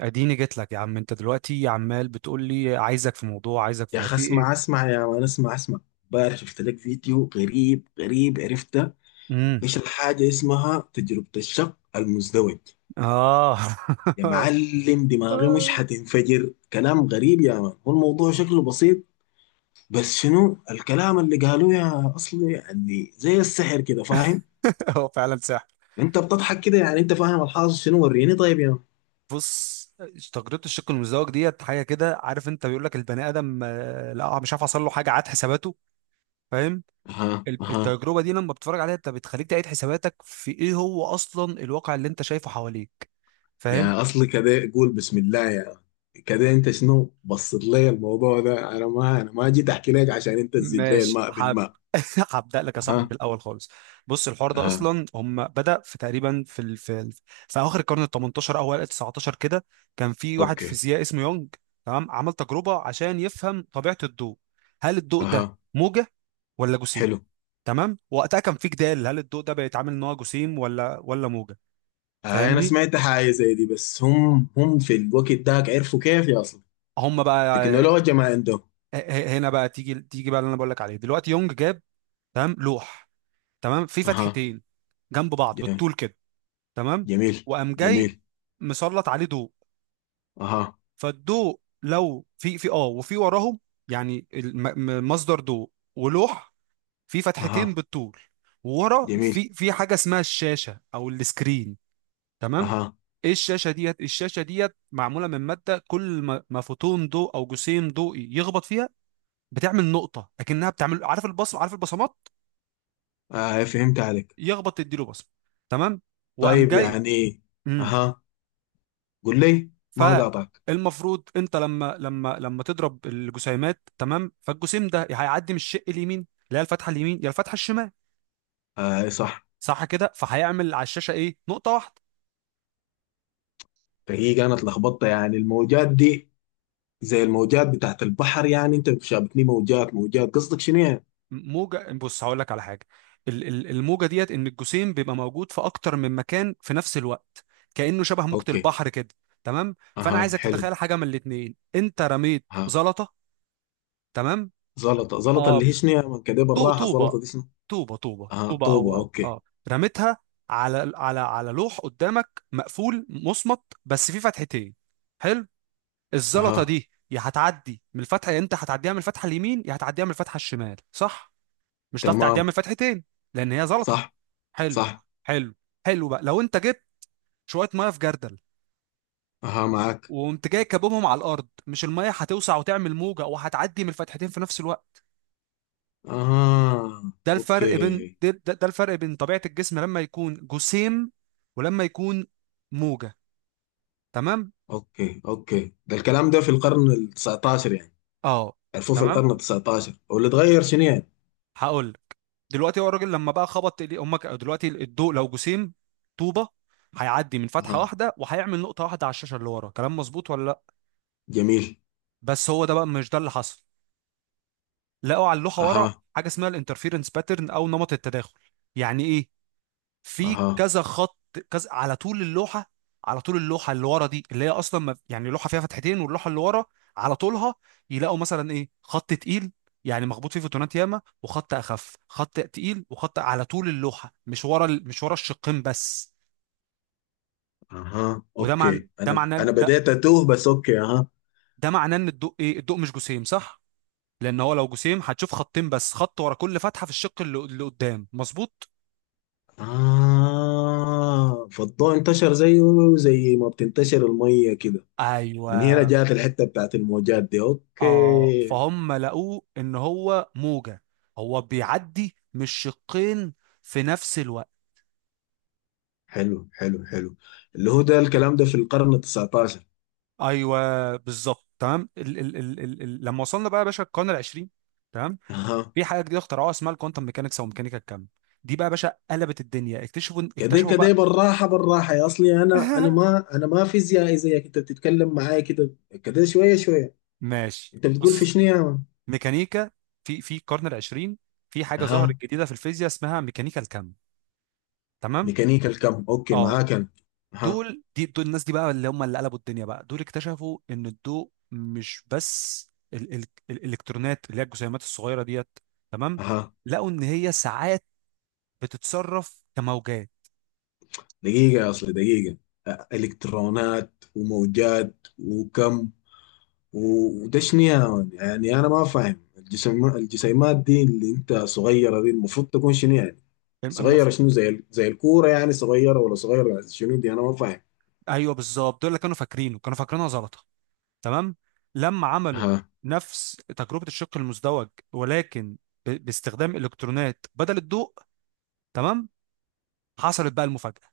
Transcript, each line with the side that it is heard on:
right: اديني جيت لك يا عم. انت دلوقتي عمال بتقول لي عايزك في موضوع، عايزك في
left: يا
right: موضوع،
left: أخي
right: في
left: اسمع
right: ايه؟
left: اسمع يا مان اسمع اسمع. امبارح شفت لك فيديو غريب غريب عرفته.
right: امم
left: بيشرح حاجة اسمها تجربة الشق المزدوج.
right: اه.
left: يا معلم دماغي مش حتنفجر، كلام غريب يا مان، هو الموضوع شكله بسيط. بس شنو الكلام اللي قالوه يا أصلي؟ يعني زي السحر كده، فاهم؟
right: هو فعلا سحر.
left: أنت بتضحك كده، يعني أنت فاهم الحاصل شنو؟ وريني طيب يا مان.
right: بص، تجربة الشق المزدوج ديت حاجة كده، عارف انت؟ بيقول لك البني ادم آه، لا مش عارف، حصل له حاجة عاد حساباته، فاهم؟
left: اها اها.
right: التجربة دي لما بتتفرج عليها انت، بتخليك تعيد حساباتك في ايه هو اصلا الواقع اللي انت شايفه حواليك، فاهم؟
left: يا اصلي كده قول بسم الله يا. كده انت شنو بصت لي الموضوع ده؟ انا ما جيت احكي لك عشان انت تزيد لي
right: ماشي
left: الماء
right: حب.
left: بالماء.
right: هبدأ لك يا صاحبي
left: ها.
right: بالأول خالص. بص، الحوار ده
left: ها.
right: أصلا هم بدأ في تقريبا في في آخر القرن ال 18، أوائل ال 19 كده. كان في واحد
left: اوكي.
right: فيزيائي اسمه يونج. تمام، عمل تجربة عشان يفهم طبيعة الضوء. هل الضوء ده
left: اها.
right: موجة ولا جسيم؟
left: حلو.
right: تمام، وقتها كان في جدال هل الضوء ده بيتعامل ان هو جسيم ولا موجه،
left: آه انا
right: فاهمني؟
left: سمعت حاجه زي دي، بس هم في الوقت داك عرفوا كيف يا اصلي؟
right: هم بقى،
left: تكنولوجيا ما عندهم.
right: هنا بقى تيجي بقى اللي انا بقول لك عليه دلوقتي. يونج جاب، تمام، لوح، تمام، في
left: اها.
right: فتحتين جنب بعض
left: ج-
right: بالطول كده، تمام.
left: جميل.
right: وقام جاي
left: جميل.
right: مسلط عليه ضوء.
left: اها.
right: فالضوء لو في في اه وفي وراهم، يعني مصدر ضوء ولوح في فتحتين
left: اها.
right: بالطول، وورا
left: جميل.
right: في حاجه اسمها الشاشه او السكرين، تمام.
left: اها.
right: ايه الشاشه ديت؟ الشاشه ديت معموله من ماده، كل ما فوتون ضوء او جسيم ضوئي يخبط فيها بتعمل نقطه، اكنها بتعمل، عارف البصم، عارف البصمات؟
left: آه فهمت عليك.
right: يخبط تديله بصمه، تمام. وقام
left: طيب
right: جاي.
left: يعني. اها. قول لي. ما قاطعك.
right: فالمفروض انت لما تضرب الجسيمات، تمام، فالجسيم ده يا هيعدي من الشق اليمين اللي هي الفتحه اليمين يا الفتحه الشمال،
left: آه صح.
right: صح كده؟ فهيعمل على الشاشه ايه؟ نقطه واحده.
left: فهي كانت لخبطة يعني الموجات دي، زي الموجات بتاعت البحر يعني، انت شابتني موجات موجات، قصدك شنو يعني؟
right: موجه، بص، هقول لك على حاجه. الموجه ديت ان الجسيم بيبقى موجود في اكتر من مكان في نفس الوقت، كانه شبه موجه
left: اوكي.
right: البحر كده، تمام. فانا
left: اها.
right: عايزك
left: حلو.
right: تتخيل حاجه من الاتنين. انت رميت
left: اها.
right: زلطه، تمام.
left: زلطة زلطة
right: اه،
left: اللي هي شنو يا من؟ كده بالراحة، زلطة
right: طوبة،
left: دي شنو؟
right: طوبة، طوبة،
left: اها
right: طوبة،
left: طوبة
right: أو أو
left: اوكي.
right: أه رميتها على لوح قدامك مقفول مصمت بس فيه فتحتين، حلو. الزلطة
left: اها.
right: دي يا هتعدي من الفتحة، يا أنت هتعديها من الفتحة اليمين يا هتعديها من الفتحة الشمال، صح؟ مش هتعرف تعديها
left: تمام.
right: من الفتحتين، لأن هي زلطة.
left: صح.
right: حلو.
left: صح.
right: حلو حلو بقى، لو أنت جبت شوية مية في جردل
left: اها معك.
right: وقمت جاي كابهم على الأرض، مش المية هتوسع وتعمل موجة وهتعدي من الفتحتين في نفس الوقت؟
left: اها.
right: ده الفرق بين
left: اوكي
right: ده، الفرق بين طبيعة الجسم لما يكون جسيم ولما يكون موجة، تمام.
left: اوكي. اوكي ده الكلام ده في القرن ال 19 يعني؟
right: اه
left: عرفوه في القرن
right: تمام.
left: ال 19، واللي اتغير شنو يعني؟
right: هقول لك. دلوقتي هو الراجل لما بقى خبط ايديه، امك دلوقتي الضوء لو جسيم، طوبة، هيعدي من فتحة
left: اها.
right: واحدة وهيعمل نقطة واحدة على الشاشة اللي ورا، كلام مظبوط ولا لا؟
left: جميل.
right: بس هو ده بقى، مش ده اللي حصل. لقوا على اللوحة ورا
left: اها.
right: حاجة اسمها الانترفيرنس باترن او نمط التداخل. يعني ايه؟ في
left: اها.
right: كذا خط، كذا على طول اللوحه، على طول اللوحه اللي ورا دي، اللي هي اصلا ما يعني لوحه فيها فتحتين واللوحه اللي ورا على طولها، يلاقوا مثلا ايه، خط تقيل، يعني مخبوط فيه فوتونات ياما، وخط اخف، خط تقيل، وخط على طول اللوحه، مش ورا مش ورا الشقين بس.
left: اها.
right: وده معنى
left: اوكي،
right: ده
left: انا
right: معناه
left: انا
right: ده
left: بديت اتوه بس، اوكي. اها.
right: ده معناه ان الضوء ايه، الضوء مش جسيم صح، لان هو لو جسيم هتشوف خطين بس، خط ورا كل فتحه في الشق اللي قدام، مظبوط.
left: اه فالضوء انتشر زيه، زي ما بتنتشر الميه كده،
right: ايوه.
left: من هنا جات الحته بتاعت الموجات دي،
right: اه،
left: اوكي.
right: فهم لقوه ان هو موجة، هو بيعدي مش شقين في نفس الوقت.
left: حلو حلو حلو. اللي هو ده الكلام ده في القرن ال 19.
right: ايوه بالظبط تمام. ال ال ال ال ال لما وصلنا بقى يا باشا القرن العشرين، تمام،
left: اها.
right: في حاجه جديده اخترعوها اسمها الكوانتم ميكانكس او ميكانيكا الكم. دي بقى يا باشا قلبت الدنيا. اكتشفوا
left: كده
right: اكتشفوا
left: كده
right: بقى.
left: بالراحه بالراحه يا اصلي، انا انا ما انا ما فيزيائي زيك، انت بتتكلم معايا كده كده شويه شويه.
right: ماشي.
left: انت بتقول في
right: بص،
left: شنو يا مان؟
right: ميكانيكا، في في القرن العشرين في حاجه
left: اها.
right: ظهرت جديده في الفيزياء اسمها ميكانيكا الكم، تمام.
left: ميكانيكا الكم اوكي،
right: اه،
left: معاك انا. اها.
right: دول الناس دي بقى اللي هم اللي قلبوا الدنيا بقى، دول اكتشفوا ان الضوء مش بس، ال ال الالكترونات اللي هي الجسيمات الصغيره ديت، تمام،
left: اها.
right: لقوا ان هي ساعات بتتصرف كموجات.
left: دقيقة، أصل دقيقة. إلكترونات وموجات وكم، وده شنو يا مان؟ يعني أنا ما فاهم، الجسم الجسيمات دي اللي أنت صغيرة دي المفروض تكون شنو يعني؟
right: أم- أما ف-
left: صغيرة شنو؟ زي الكورة يعني صغيرة، ولا صغيرة شنو دي؟ أنا ما فاهم.
right: ايوه بالظبط، دول اللي كانوا فاكرينه، كانوا فاكرينها زلطه، تمام. لما عملوا
left: ها.
right: نفس تجربه الشق المزدوج ولكن باستخدام الكترونات بدل الضوء، تمام، حصلت بقى المفاجاه.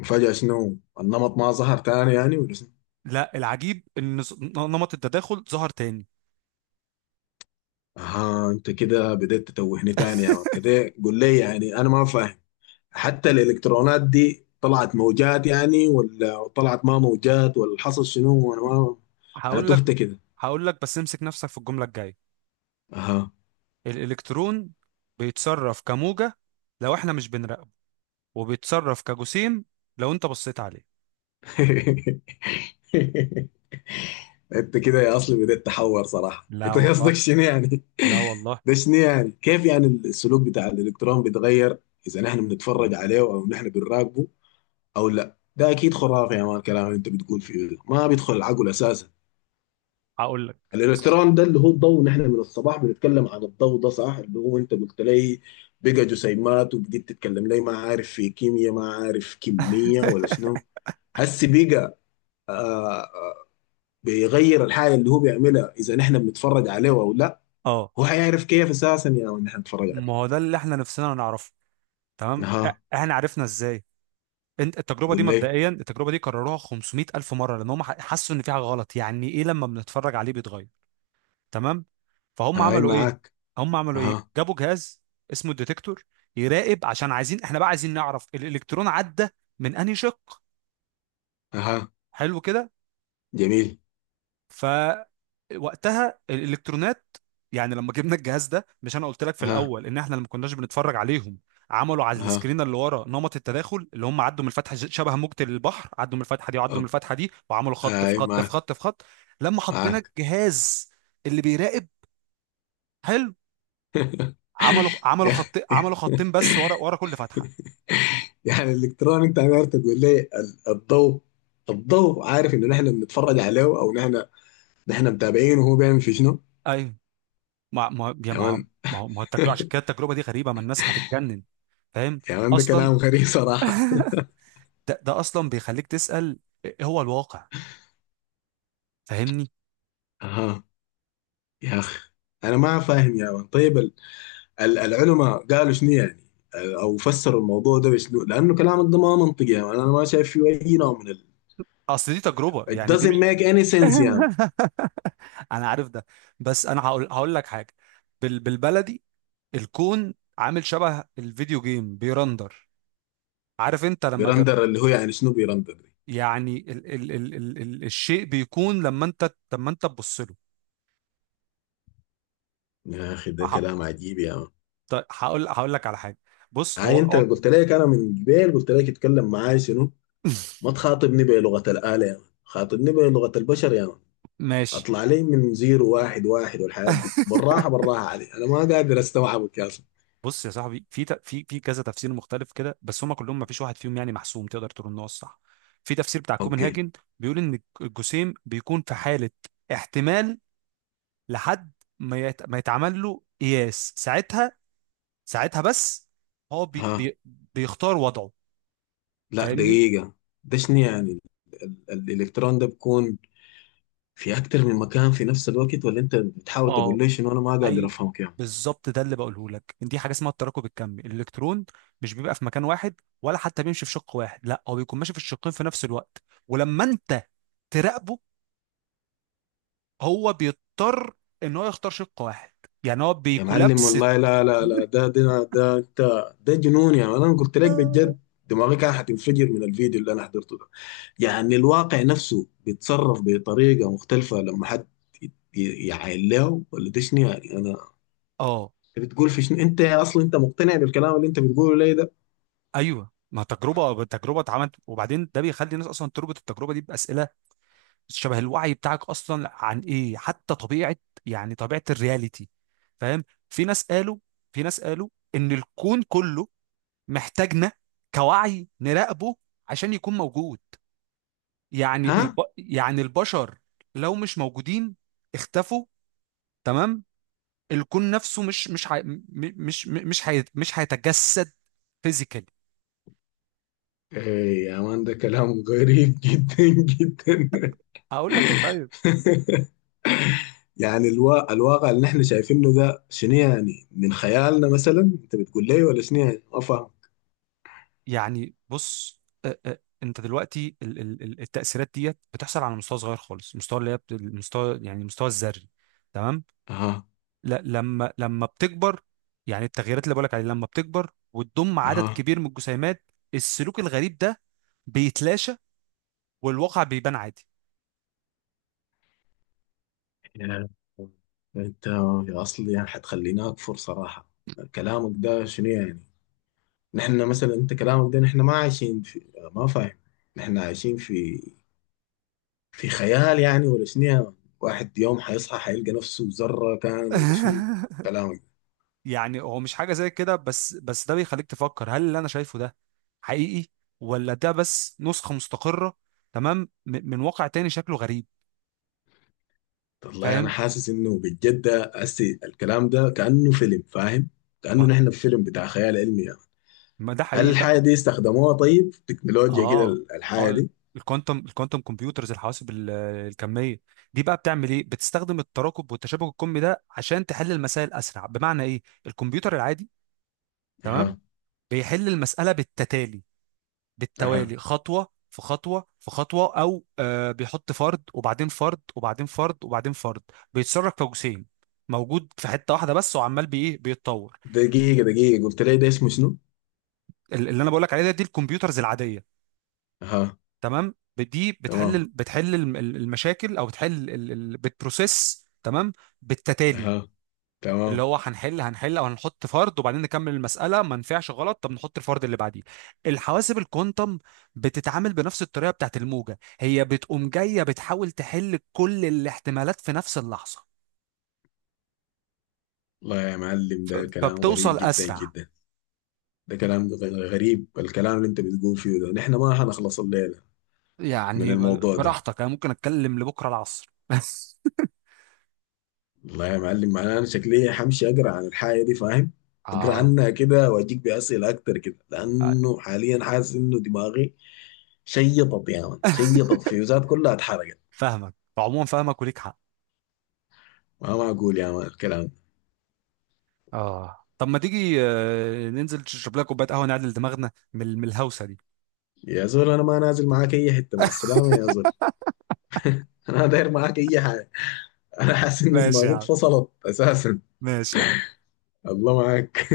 left: وفجأة شنو؟ النمط ما ظهر تاني يعني ولا شنو؟
right: لا، العجيب ان نمط التداخل ظهر تاني.
left: أها أنت كده بديت تتوهني تاني يا مان، كده قول لي يعني أنا ما فاهم. حتى الالكترونات دي طلعت موجات يعني، ولا طلعت ما موجات، ولا حصل شنو؟ انا ما، انا
right: هقول لك،
left: تهت كده.
right: بس امسك نفسك في الجملة الجاية.
left: اها.
right: الإلكترون بيتصرف كموجة لو احنا مش بنراقبه، وبيتصرف كجسيم لو انت بصيت عليه.
left: انت كده يا اصلي بديت تحور صراحه،
right: لا
left: انت قصدك
right: والله.
left: شنو يعني؟
right: لا والله.
left: ده شنو يعني؟ كيف يعني السلوك بتاع الالكترون بيتغير اذا نحن بنتفرج عليه او نحن بنراقبه او لا؟ ده اكيد خرافه يا مان، الكلام اللي انت بتقول فيه ده ما بيدخل العقل اساسا.
right: هقول لك. بص.
left: الالكترون ده اللي هو الضوء، نحن من الصباح بنتكلم عن الضوء ده صح، اللي هو انت قلت لي بقى جسيمات، وبديت تتكلم لي ما عارف في كيمياء، ما عارف كمية، ولا شنو؟ هسي بقى. آه. بيغير الحاجة اللي هو بيعملها إذا نحن بنتفرج عليه أو لا؟
right: اه
left: هو حيعرف كيف أساسا يا يعني نحن نتفرج
right: ما
left: عليه؟
right: هو ده اللي احنا نفسنا نعرفه، تمام.
left: أها.
right: احنا عرفنا ازاي؟ انت التجربه
left: قول
right: دي
left: لي.
right: مبدئيا، التجربه دي كرروها 500 الف مره، لان هم حسوا ان في حاجه غلط، يعني ايه لما بنتفرج عليه بيتغير، تمام. فهم
left: هاي
right: عملوا ايه،
left: معاك.
right: هم عملوا ايه؟
left: أها.
right: جابوا جهاز اسمه الديتكتور يراقب، عشان عايزين، احنا بقى عايزين نعرف الالكترون عدى من انهي شق.
left: أها.
right: حلو كده.
left: جميل.
right: فوقتها الالكترونات، يعني لما جبنا الجهاز ده، مش انا قلت لك في
left: أها.
right: الاول ان احنا لما كناش بنتفرج عليهم عملوا على
left: أها.
right: السكرين اللي ورا نمط التداخل، اللي هم عدوا من الفتحه، شبه موجة البحر، عدوا من الفتحه دي وعدوا من
left: أوك.
right: الفتحه دي وعملوا خط في
left: هاي
right: خط في
left: معاك.
right: خط في خط. لما حطينا
left: معاك.
right: الجهاز اللي بيراقب، حلو، عملوا
left: يا أخي.
right: خط، عملوا خطين بس ورا، ورا كل فتحه.
left: يعني الالكترون، انت عارف تقول لي الضوء، الضوء عارف ان نحن بنتفرج عليه او نحن، نحن متابعينه وهو بيعمل في شنو؟
right: ايوه. ما ما يا
left: يا
right: ما
left: مان.
right: ما هو التجربه، عشان كده التجربه دي غريبه، ما الناس هتتجنن، فاهم؟
left: يا مان ده كلام
right: اصلا
left: غريب صراحة.
right: ده اصلا بيخليك تسال إيه هو الواقع، فاهمني؟
left: اها. يا اخ، انا ما فاهم يا مان. طيب العلماء قالوا شنو يعني؟ او فسروا الموضوع ده بشنو؟ لانه كلامك ده ما منطقي يا مان، انا ما شايف فيه اي نوع من ال.
right: اصل دي تجربه،
left: It
right: يعني دي
left: doesn't
right: مش...
left: make any sense يا مان.
right: انا عارف ده، بس انا هقول لك حاجه. بال بالبلدي. الكون عامل شبه الفيديو جيم بيرندر. عارف انت لما تب...
left: بيرندر اللي هو يعني شنو بيرندر دي؟
right: يعني ال ال ال ال ال الشيء بيكون لما انت تبص
left: يا اخي ده
right: له.
left: كلام عجيب يا مان.
right: طيب هقول لك على حاجه. بص، هو
left: هاي، انت
right: هو
left: قلت لك انا من جبال قلت لك اتكلم معاي شنو؟ ما تخاطبني بلغة الآلة يا مان، خاطبني بلغة البشر يا مان.
right: ماشي،
left: اطلع لي من زيرو واحد واحد، والحياة دي بالراحة بالراحة علي، انا ما قادر استوعبك يا اصلا.
right: بص يا صاحبي، في في كذا تفسير مختلف كده، بس هما كلهم ما فيش واحد فيهم يعني محسوم تقدر تقول ان هو الصح. في تفسير بتاع
left: اوكي.
right: كوبنهاجن، بيقول ان الجسيم بيكون في حاله احتمال لحد ما ما يتعمل له قياس، ساعتها، ساعتها بس، هو
left: ها.
right: بيختار وضعه،
left: لا
right: فاهمني؟
left: دقيقة. ده شنو يعني الالكترون ده بيكون في اكتر من مكان في نفس الوقت، ولا انت بتحاول تقول
right: اه.
left: لي شنو؟ انا ما قادر
right: ايوه
left: افهمك يا مان.
right: بالظبط، ده اللي بقوله لك، دي حاجه اسمها التراكب الكمي. الالكترون مش بيبقى في مكان واحد، ولا حتى بيمشي في شق واحد، لا، هو بيكون ماشي في الشقين في نفس الوقت. ولما انت تراقبه هو بيضطر ان هو يختار شق واحد، يعني هو
left: يا معلم
right: بيكولابس.
left: والله، لا لا لا، ده ده ده انت، ده جنون يا مان، انا قلت لك بجد، دماغي كان حتنفجر من الفيديو اللي انا حضرته ده. يعني الواقع نفسه بيتصرف بطريقة مختلفة لما حد يعاين له، ولا ده شنو يعني؟ أنا،
right: اه
left: أنت بتقول في شنو؟ أنت أصلا أنت مقتنع بالكلام اللي أنت بتقوله لي ده؟
right: ايوه، ما تجربه، تجربه اتعملت، وبعدين ده بيخلي الناس اصلا تربط التجربه دي باسئله شبه الوعي بتاعك اصلا عن ايه حتى طبيعه، يعني طبيعه الرياليتي، فاهم؟ في ناس قالوا في ناس قالوا ان الكون كله محتاجنا كوعي نراقبه عشان يكون موجود. يعني
left: ها؟
right: يعني البشر لو مش موجودين، اختفوا، تمام، الكون نفسه مش مش ح... مش مش مش هي... مش هيتجسد فيزيكالي.
left: إيه يا مان ده كلام غريب جدا جدا.
right: اقول لك انت،
left: يعني الوا، الواقع اللي نحن شايفينه ده شنو يعني؟ من خيالنا مثلا أنت بتقول لي ولا شنو يعني؟ ما فاهم.
right: يعني بص، أ- أ- انت دلوقتي التأثيرات ديت بتحصل على مستوى صغير خالص، مستوى اللي هي المستوى يعني المستوى الذري، تمام.
left: أها.
right: لا، لما بتكبر، يعني التغييرات اللي بقولك عليها لما بتكبر وتضم عدد
left: أها.
right: كبير من الجسيمات، السلوك الغريب ده بيتلاشى، والواقع بيبان عادي.
left: يعني أنت يا أصلي يعني حتخليني أكفر صراحة، كلامك ده شنو يعني؟ نحن مثلا، انت كلامك ده نحن ما عايشين في، ما فاهم، نحن عايشين في في خيال يعني ولا شنو يعني؟ واحد يوم حيصحى حيلقى نفسه ذرة كان ولا شنو؟ كلامك
right: يعني هو مش حاجة زي كده، بس ده بيخليك تفكر هل اللي انا شايفه ده حقيقي، ولا ده بس نسخة مستقرة، تمام، من واقع تاني شكله غريب،
left: ده والله انا
right: فاهم؟
left: حاسس انه بجد، ده هسي الكلام ده كأنه فيلم، فاهم؟ كأنه نحن في فيلم بتاع خيال علمي يعني.
right: ما ده
left: هل
right: حقيقي ده.
left: الحاجة دي استخدموها طيب في تكنولوجيا كده،
right: اه اه
left: الحاجة دي؟
right: الكوانتم، الكوانتم كمبيوترز، الحواسب الكميه، دي بقى بتعمل ايه، بتستخدم التراكب والتشابك الكمي ده عشان تحل المسائل اسرع. بمعنى ايه؟ الكمبيوتر العادي، تمام،
left: اها.
right: بيحل المساله بالتتالي،
left: اها.
right: بالتوالي، خطوه في خطوه في خطوه، او آه بيحط فرد وبعدين فرد وبعدين فرد وبعدين فرد، بيتصرف كجسيم موجود في حته واحده بس، وعمال بايه، بيتطور.
left: دقيقة دقيقة، قلت لي ده اسمه شنو؟
right: اللي انا بقول لك عليه ده، دي الكمبيوترز العاديه،
left: اها.
right: تمام، دي
left: تمام.
right: بتحل المشاكل، او بتحل بتبروسيس، تمام، بالتتالي.
left: اها.
right: اللي
left: تمام.
right: هو هنحل او هنحط فرد وبعدين نكمل المساله، ما نفعش غلط، طب نحط الفرد اللي بعديه. الحواسب الكوانتم بتتعامل بنفس الطريقه بتاعت الموجه، هي بتقوم جايه بتحاول تحل كل الاحتمالات في نفس اللحظه،
left: والله يا معلم ده كلام غريب
right: فبتوصل
left: جدا
right: اسرع.
left: جدا. ده كلام غريب، الكلام اللي انت بتقول فيه ده نحن ما هنخلص الليلة من
right: يعني
left: الموضوع ده.
right: براحتك، انا ممكن اتكلم لبكره العصر.
left: والله يا معلم معناه انا شكلي حمشي اقرا عن الحاجة دي، فاهم؟ اقرا
right: اه.
left: عنها كده واجيك بأسئلة اكتر كده، لانه حاليا حاسس انه دماغي شيطت يا مان، شيطت، فيوزات كلها اتحرقت.
right: فاهمك عموما، فاهمك وليك حق.
left: ما معقول يا مان الكلام ده.
right: اه، طب ما تيجي ننزل نشرب لنا كوبايه قهوه، نعدل دماغنا من الهوسه دي.
left: يا زول انا ما نازل معاك اي حتة، مع السلامة يا زول. انا داير معاك اي حاجة، انا حاسس انه
right: ماشي يا
left: دماغي
right: عم.
left: اتفصلت اساسا.
right: ماشي يا عم.
left: الله معاك.